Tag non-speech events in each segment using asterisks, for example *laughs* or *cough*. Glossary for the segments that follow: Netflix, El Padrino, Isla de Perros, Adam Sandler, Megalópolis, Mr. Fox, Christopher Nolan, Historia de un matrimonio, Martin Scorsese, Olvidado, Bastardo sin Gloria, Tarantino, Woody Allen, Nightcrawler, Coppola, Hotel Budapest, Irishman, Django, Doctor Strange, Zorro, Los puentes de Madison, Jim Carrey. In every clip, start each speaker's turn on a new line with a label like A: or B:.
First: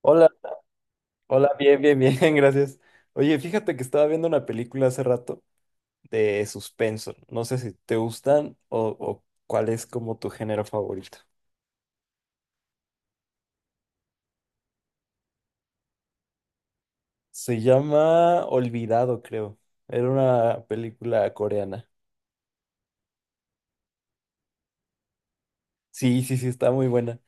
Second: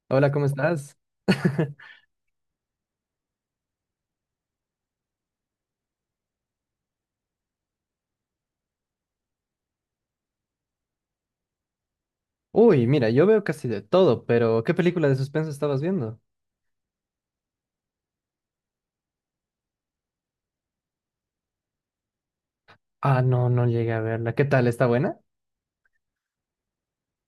A: Hola,
B: Hola, ¿cómo estás?
A: hola,
B: *laughs*
A: bien, bien, bien, *laughs* gracias. Oye, fíjate que estaba viendo una película hace rato de suspenso. No sé si te gustan o cuál es como tu género favorito.
B: Uy, mira, yo veo casi de todo, pero ¿qué película de suspenso estabas viendo?
A: Se llama Olvidado, creo. Era una película coreana.
B: Ah, no, no llegué a verla. ¿Qué tal? ¿Está buena?
A: Sí, sí, sí, está muy buena.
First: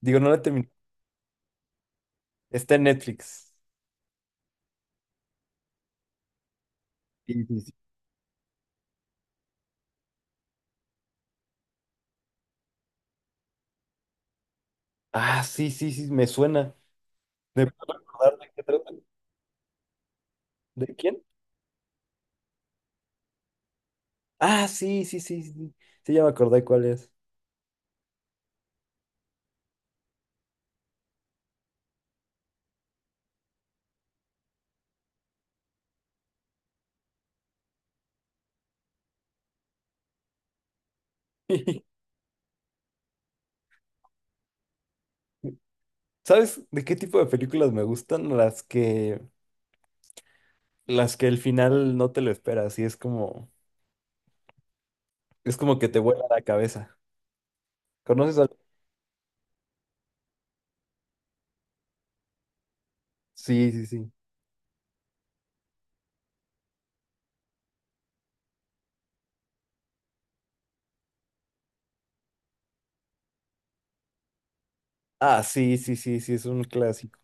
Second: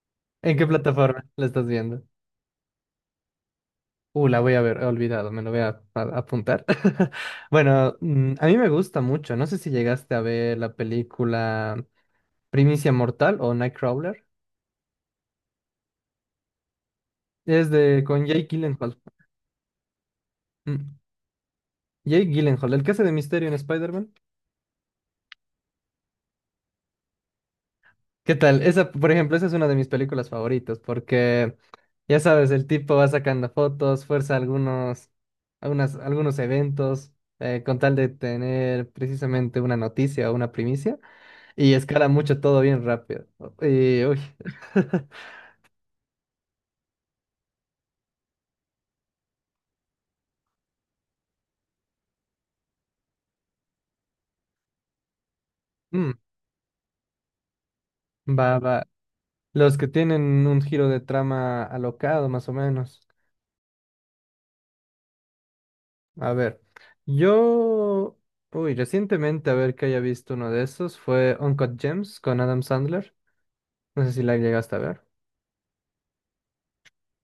A: Digo, no la
B: ¿En qué
A: terminé.
B: plataforma la estás viendo?
A: Está en Netflix.
B: La voy a ver, he olvidado, me lo voy a apuntar. *laughs*
A: Sí, sí, sí.
B: Bueno, a mí me gusta mucho. No sé si llegaste a ver la película Primicia Mortal o Nightcrawler.
A: Ah, sí, sí, sí, me suena. ¿Me
B: Es
A: puedo
B: de con
A: acordar
B: Jake
A: de qué trata?
B: Gyllenhaal.
A: ¿De
B: Mm,
A: quién?
B: Jake Gyllenhaal, el que hace de Misterio en Spider-Man.
A: Ah, sí, sí, sí, sí. Sí, ya me acordé cuál es.
B: ¿Qué tal? Esa, por ejemplo, esa es una de mis películas favoritas porque, ya sabes, el tipo va sacando fotos, fuerza algunos, algunas, algunos eventos, con tal de tener precisamente una noticia o una primicia, y escala
A: *laughs*
B: mucho todo bien rápido. Y, uy. *laughs*
A: ¿Sabes de qué tipo de películas me gustan? Las que el final no te lo esperas y es como que te
B: Mm,
A: vuela la cabeza. ¿Conoces algo?
B: va, va. Los que tienen un giro de trama alocado, más o menos.
A: Sí, sí, sí.
B: A ver, yo, uy, recientemente, a ver que haya visto uno de esos, fue Uncut Gems con Adam Sandler. No sé si la llegaste a ver.
A: Ah, sí, sí, sí, sí, es un clásico.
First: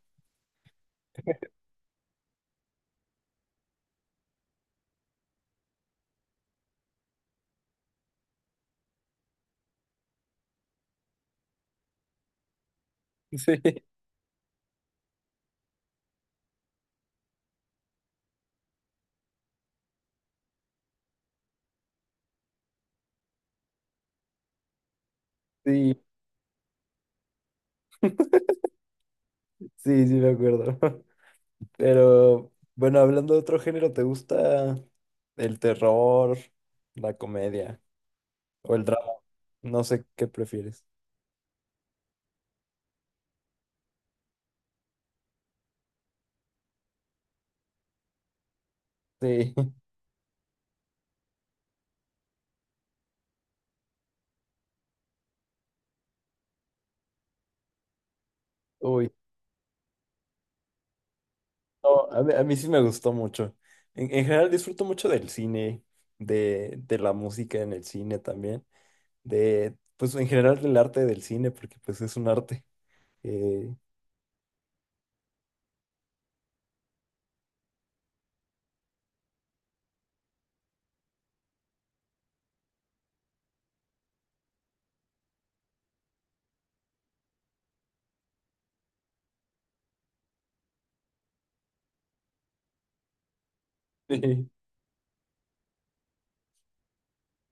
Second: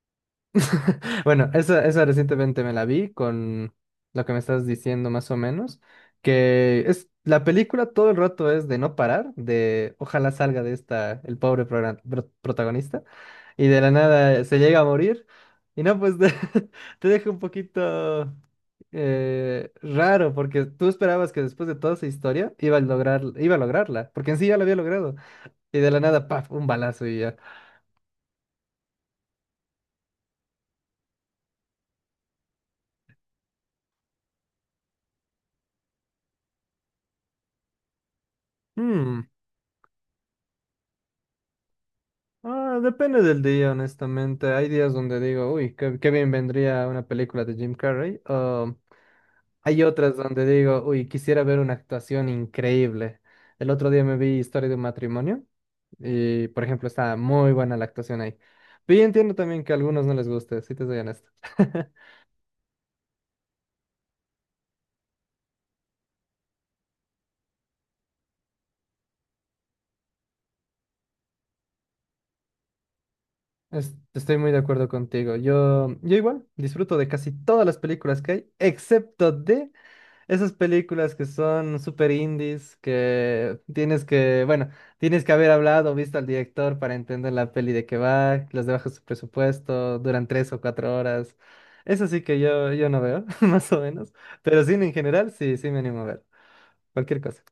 B: *laughs* Bueno, esa recientemente me la vi con lo que me estás diciendo más o menos, que es la película todo el rato es de no parar, de ojalá salga de esta el pobre protagonista y de la
A: *laughs*
B: nada se llega a morir y no, pues *laughs* te deja un poquito raro porque tú esperabas que después de toda esa historia iba a lograr, iba a lograrla, porque en sí ya lo había logrado y de
A: Sí,
B: la
A: sí,
B: nada, paf, un balazo y ya.
A: sí, sí, me acuerdo. *laughs* Pero, bueno, hablando de otro género, ¿te gusta el terror, la comedia o el drama? No sé qué prefieres.
B: Ah, depende del día, honestamente. Hay días donde digo, uy, qué, qué bien vendría una película de Jim Carrey, o
A: Sí, *laughs*
B: hay otras donde digo, uy, quisiera ver una actuación increíble. El otro día me vi Historia de un matrimonio y, por ejemplo, está muy buena la actuación ahí. Pero yo
A: uy.
B: entiendo también que a algunos no les guste, si te soy honesto. *laughs*
A: No, a mí sí me gustó mucho. En general disfruto mucho del cine, de la música en el cine también, de, pues en general del arte del cine, porque pues es un arte. eh,
B: Estoy muy de acuerdo contigo. Yo igual disfruto de casi todas las películas que hay, excepto de esas películas que son super indies, que tienes que, bueno, tienes que haber hablado, visto al director para entender la peli de qué va, las de bajo su presupuesto, duran 3 o 4 horas. Eso sí que yo no veo, *laughs* más o menos.
A: *laughs*
B: Pero cine en general, sí, sí me animo a ver. Cualquier cosa.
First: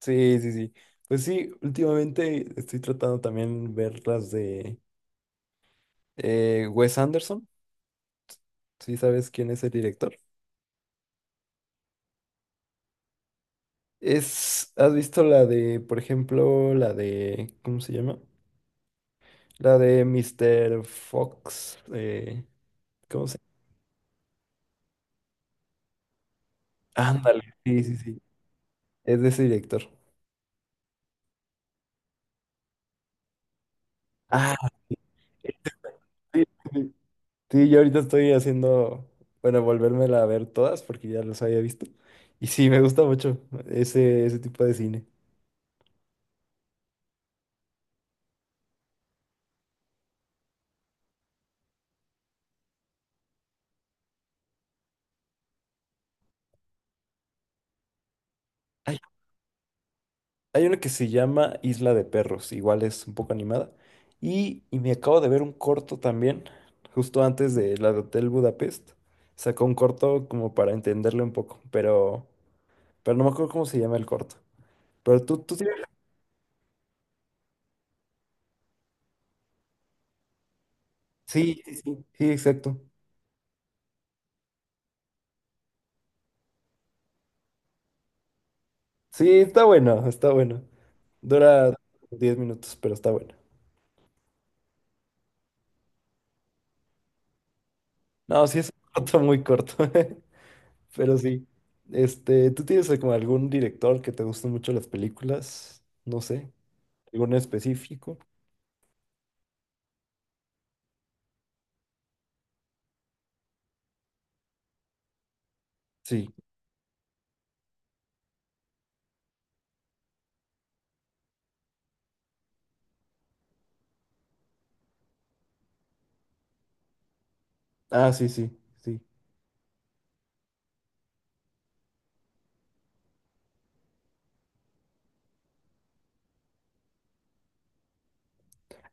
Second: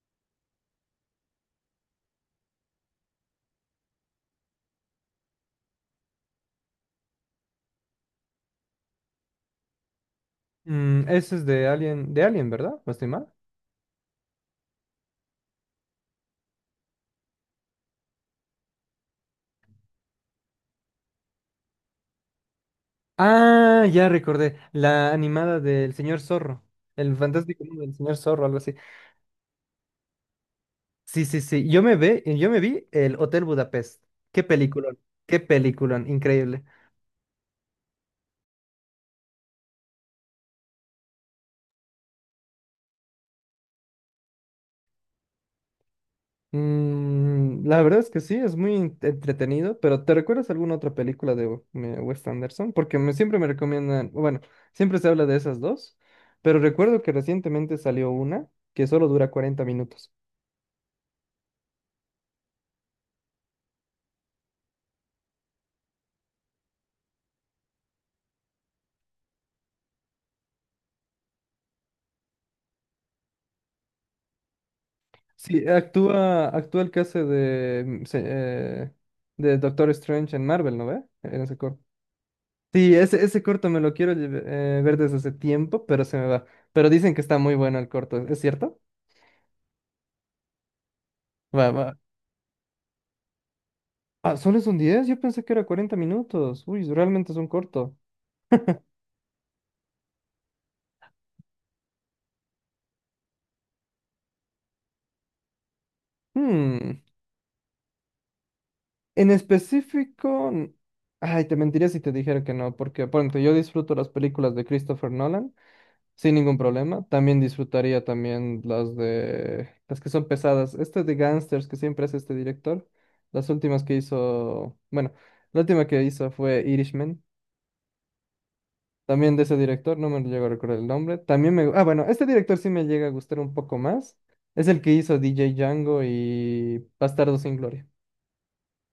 A: sí, sí, sí. Sí. Pues sí, últimamente estoy tratando también ver las de Wes Anderson, si sabes quién es el director.
B: Mm, eso es de Alien, ¿verdad? ¿No estoy mal?
A: Es, ¿has visto la de, por ejemplo, la de, ¿cómo se llama? La de Mr. Fox, ¿cómo se
B: Ah, ya recordé. La animada del señor Zorro. El
A: Ándale,
B: fantástico
A: sí,
B: mundo del
A: sí,
B: señor
A: sí.
B: Zorro, algo así.
A: Es de ese director.
B: Sí, sí, sí. Yo me vi el Hotel Budapest. Qué
A: Ah,
B: peliculón, qué peliculón,
A: sí,
B: increíble.
A: sí. Sí, yo ahorita estoy haciendo, bueno, volvérmela a ver todas porque ya los había visto. Y sí, me gusta mucho ese, ese tipo de cine.
B: Mm, la verdad es que sí, es muy entretenido, pero ¿te recuerdas alguna otra película de Wes Anderson? Porque me, siempre me recomiendan, bueno, siempre se habla de esas dos, pero recuerdo que recientemente salió una que
A: Hay,
B: solo dura 40 minutos.
A: hay una que se llama Isla de Perros, igual es un poco animada. Y me acabo de ver un corto también, justo antes de la de Hotel Budapest. Sacó un corto como para entenderle un poco, pero no me acuerdo cómo se llama el corto. Pero tú sí,
B: Sí, actúa, actúa el que hace de, de Doctor Strange en Marvel, ¿no ve? En ese
A: sí, sí,
B: corto.
A: sí, sí, exacto.
B: Sí, ese corto me lo quiero ver desde hace tiempo, pero se me va. Pero dicen que está muy bueno el corto, ¿es cierto?
A: Sí, está bueno, está bueno.
B: Va,
A: Dura
B: va.
A: 10 minutos, pero está bueno.
B: Ah, ¿solo es un 10? Yo pensé que era 40 minutos. Uy, realmente es un corto.
A: No, sí es un *laughs* corto muy corto, *laughs* pero sí. Este, ¿tú tienes como algún director que te gusten mucho las películas? No sé,
B: Hmm.
A: ¿algún específico?
B: En específico... Ay, te mentiría si te dijera que no, porque, por ejemplo, yo disfruto las películas de Christopher Nolan
A: Sí.
B: sin ningún problema. También disfrutaría también las de... las que son pesadas. Este de Gangsters que siempre hace este director. Las últimas que hizo... Bueno. La última que hizo fue Irishman.
A: Ah, sí, sí, sí.
B: También de ese director, no me llego a recordar el nombre. También me... Ah, bueno, este director sí me llega a gustar un poco más. Es el que hizo DJ Django y Bastardo sin Gloria.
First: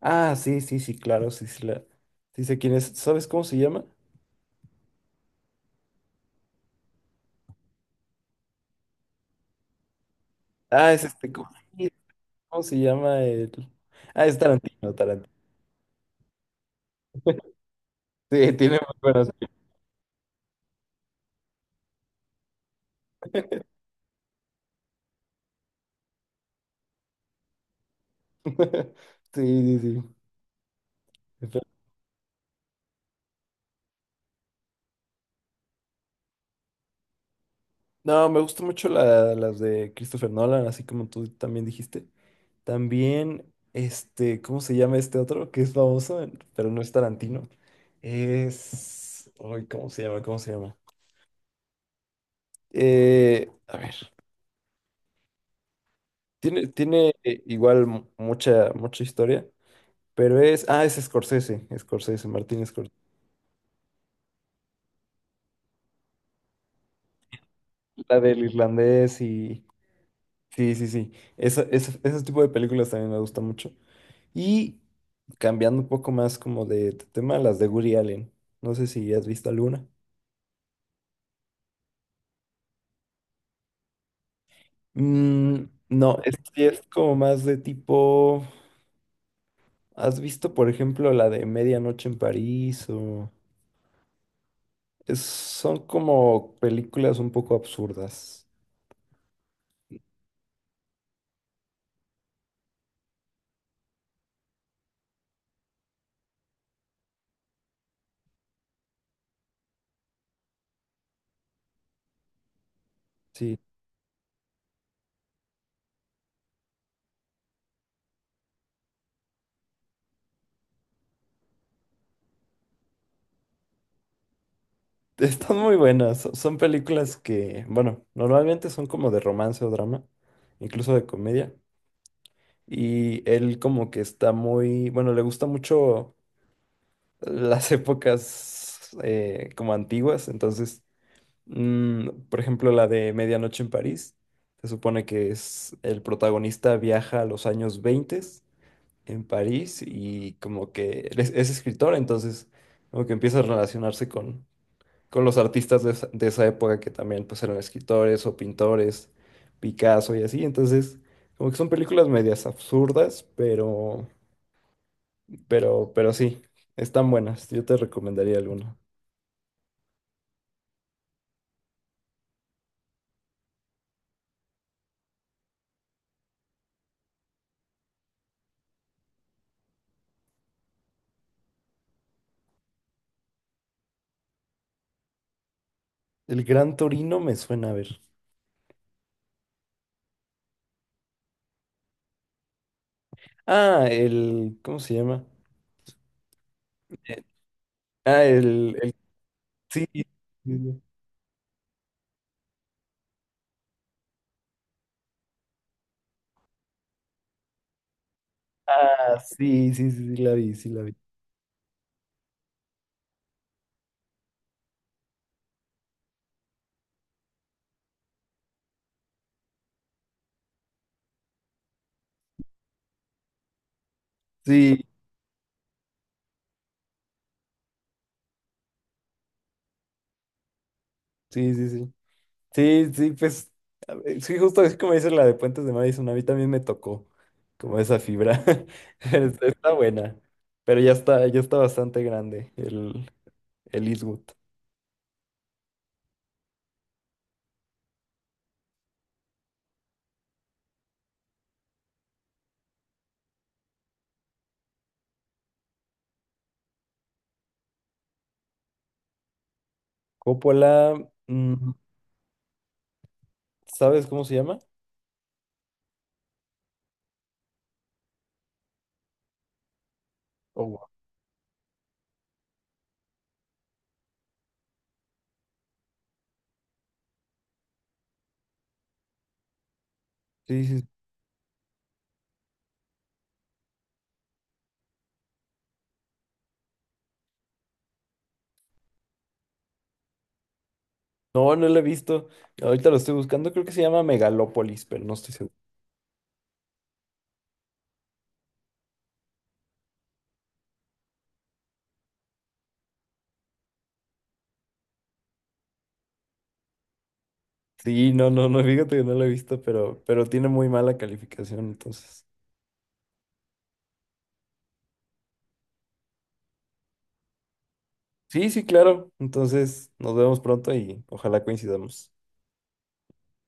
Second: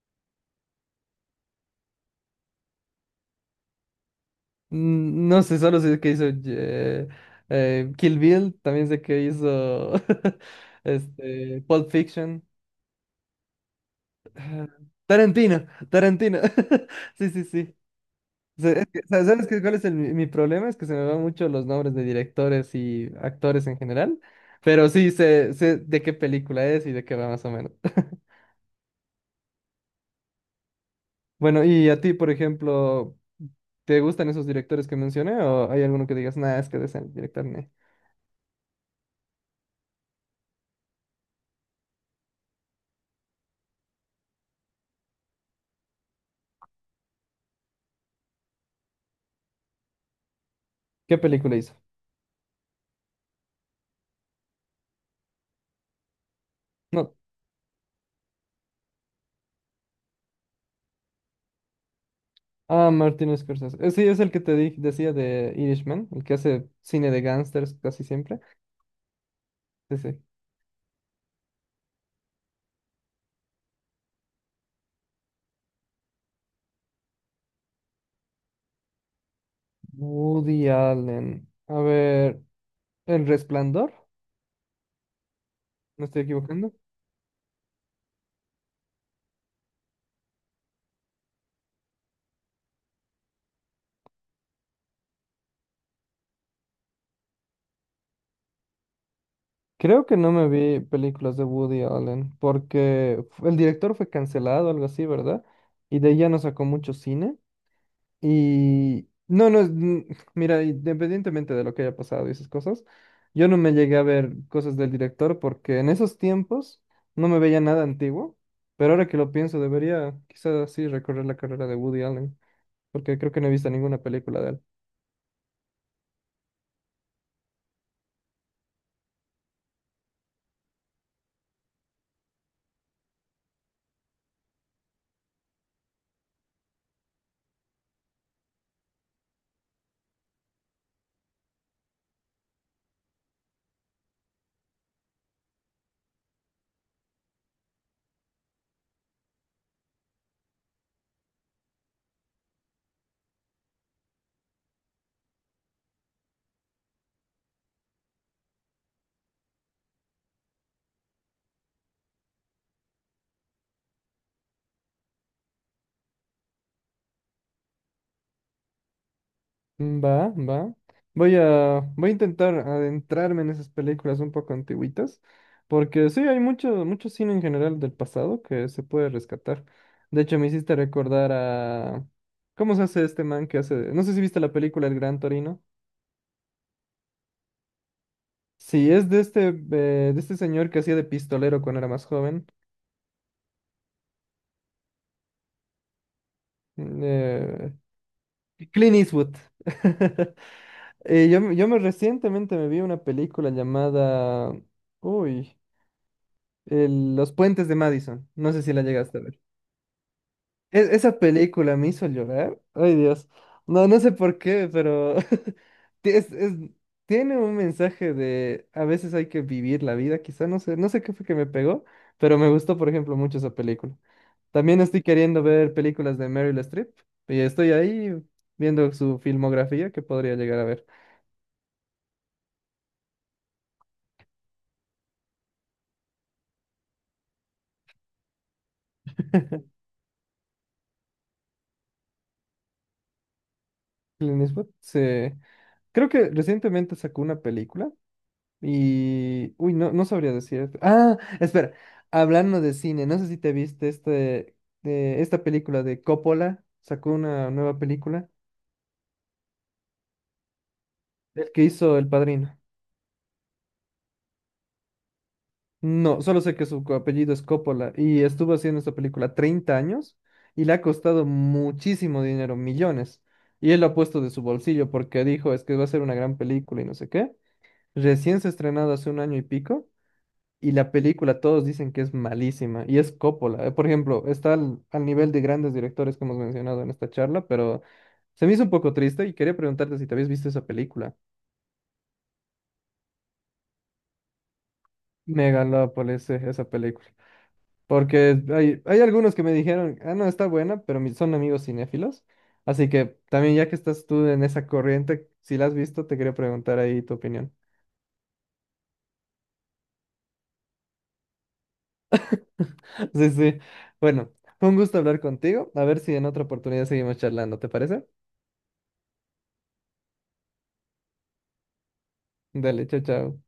A: Ah, sí, sí, sí, claro, sí, sí, la... sí sé quién es. ¿Sabes cómo se llama?
B: Mm, no sé, solo sé que hizo Kill Bill, también sé que hizo *laughs*
A: Ah, es este, ¿cómo,
B: este, Pulp Fiction.
A: cómo se llama el...? Ah, es
B: Ah,
A: Tarantino, Tarantino.
B: Tarantino, Tarantino. *laughs* Sí, sí,
A: *laughs*
B: sí.
A: Sí, tiene
B: Es
A: muy
B: que, ¿Sabes
A: buenas
B: sabes cuál es mi problema? Es que se me van mucho los nombres de directores y actores en general, pero sí sé, sé de qué película es y de qué va más o menos. *laughs*
A: películas. *laughs* Sí, sí, sí.
B: Bueno, y a ti, por ejemplo, ¿te gustan esos directores que mencioné o hay alguno que digas, nada, es que de ese director, ne"?
A: No, me gustan mucho la- las de Christopher Nolan, así como tú también dijiste. También, este, ¿cómo se llama este otro? Que es famoso, en- pero no es Tarantino. Es... Ay, ¿cómo se llama? ¿Cómo se llama?
B: ¿Qué película hizo?
A: A ver, tiene, tiene
B: No.
A: igual mu- mucha, mucha historia, pero es... Ah, es Scorsese, Scorsese, Martín
B: Ah,
A: Scorsese.
B: Martin Scorsese. Sí, es el que te decía de Irishman, el que hace cine de gángsters casi
A: La
B: siempre.
A: del irlandés.
B: Sí, sí.
A: Sí, sí, sí. Esa- esa- ese tipo de películas también me gusta mucho. Y cambiando un poco más como de tema, las de Woody Allen. No sé si has visto alguna.
B: Woody Allen. A ver, El Resplandor,
A: Mm,
B: ¿me
A: no,
B: estoy equivocando?
A: es como más de tipo. ¿Has visto, por ejemplo, la de Medianoche en París? O es- son como películas un poco absurdas.
B: Creo que no me vi películas de Woody Allen porque el director fue cancelado, algo así, ¿verdad? Y de ahí ya no sacó mucho cine. Y no, no, mira, independientemente de lo que haya pasado y esas cosas, yo no
A: Sí,
B: me llegué a ver cosas del director porque en esos tiempos no me veía nada antiguo, pero ahora que lo pienso debería quizás sí recorrer la carrera de Woody Allen porque creo que no he visto ninguna película de él.
A: *laughs* están muy buenas. Son son películas que, bueno, normalmente son como de romance o drama, incluso de comedia. Y él como que está muy, bueno, le gusta mucho las *laughs* épocas como antiguas, entonces, mm, por ejemplo, la de Medianoche en París, se supone que es el protagonista viaja a los años 20 en París y como que él es escritor, entonces como que empieza a relacionarse con los artistas de esa época que también pues eran escritores o pintores, Picasso y así, entonces como que son películas medias absurdas, pero... pero sí, están buenas. Yo te recomendaría alguna.
B: Mm, va, va. Voy a intentar adentrarme en esas películas un poco antiguitas, porque sí, hay mucho, mucho cine en general del pasado que se puede rescatar. De hecho, me hiciste recordar a... ¿Cómo se hace este man que hace... No sé si viste la película El Gran Torino.
A: El Gran Torino me suena a ver.
B: Sí, es de este señor que hacía de pistolero cuando era más joven.
A: Ah, el, ¿cómo se llama?
B: mm,
A: Eh,
B: Eh,
A: Ah, el,
B: Clint Eastwood.
A: sí. Sí,
B: *laughs*
A: sí.
B: Yo me Recientemente me vi una película llamada... Uy. Los puentes de Madison. No sé si la llegaste
A: Ah,
B: a ver.
A: sí, sí, sí, sí, la vi, sí, la vi.
B: Esa película me hizo llorar. Ay, Dios. No, no sé por qué, pero *laughs* ti- es- es- tiene un mensaje de a veces hay que vivir la vida, quizá no sé, no sé qué fue que me pegó, pero me gustó, por ejemplo, mucho esa película. También
A: Sí,
B: estoy queriendo ver películas de Meryl Streep y estoy ahí viendo su filmografía que podría llegar a ver.
A: sí, sí, sí. Sí, sí, pues, a ver, sí, justo así como dices la de Puentes de Madison, a mí también me tocó como esa fibra. *laughs* Está está
B: *laughs*
A: buena, pero ya está bastante grande el Eastwood.
B: Clint Eastwood, sí. Creo que recientemente sacó una película. Y, uy, no, no sabría decirte. Ah, espera, hablando de cine, no sé si te viste este, de esta película de Coppola, sacó una nueva película,
A: Coppola,
B: el que
A: mm,
B: hizo El Padrino.
A: ¿sabes cómo se llama?
B: No, solo sé que su apellido es Coppola y estuvo haciendo esta película 30 años y le ha
A: Oh,
B: costado muchísimo dinero, millones. Y él lo ha puesto de su bolsillo porque dijo, es que va a ser una gran película y no sé qué. Recién se ha estrenado hace un año y pico.
A: sí,
B: Y
A: sí. Sí.
B: la película, todos dicen que es malísima, y es Coppola. Por ejemplo, está al, al nivel de grandes directores que hemos mencionado en esta charla, pero se me hizo un poco triste y quería preguntarte si te habías visto esa película.
A: No, no lo he visto. Ahorita lo estoy buscando. Creo que se llama Megalópolis, pero no estoy seguro.
B: Megalópolis, esa película. Porque hay algunos que me dijeron, ah, no, está buena, pero son amigos cinéfilos. Así que también ya que estás tú en esa corriente, si la has visto, te quería preguntar ahí tu opinión.
A: Sí, no, no, no, *laughs* fíjate que no lo he visto, pero tiene muy mala calificación, entonces.
B: *laughs* Sí, sí. Bueno, fue un gusto hablar contigo. A ver si en otra oportunidad seguimos charlando, ¿te parece?
A: Sí, sí, claro. Entonces, nos vemos pronto y ojalá coincidamos.
B: Dale, chao, chao.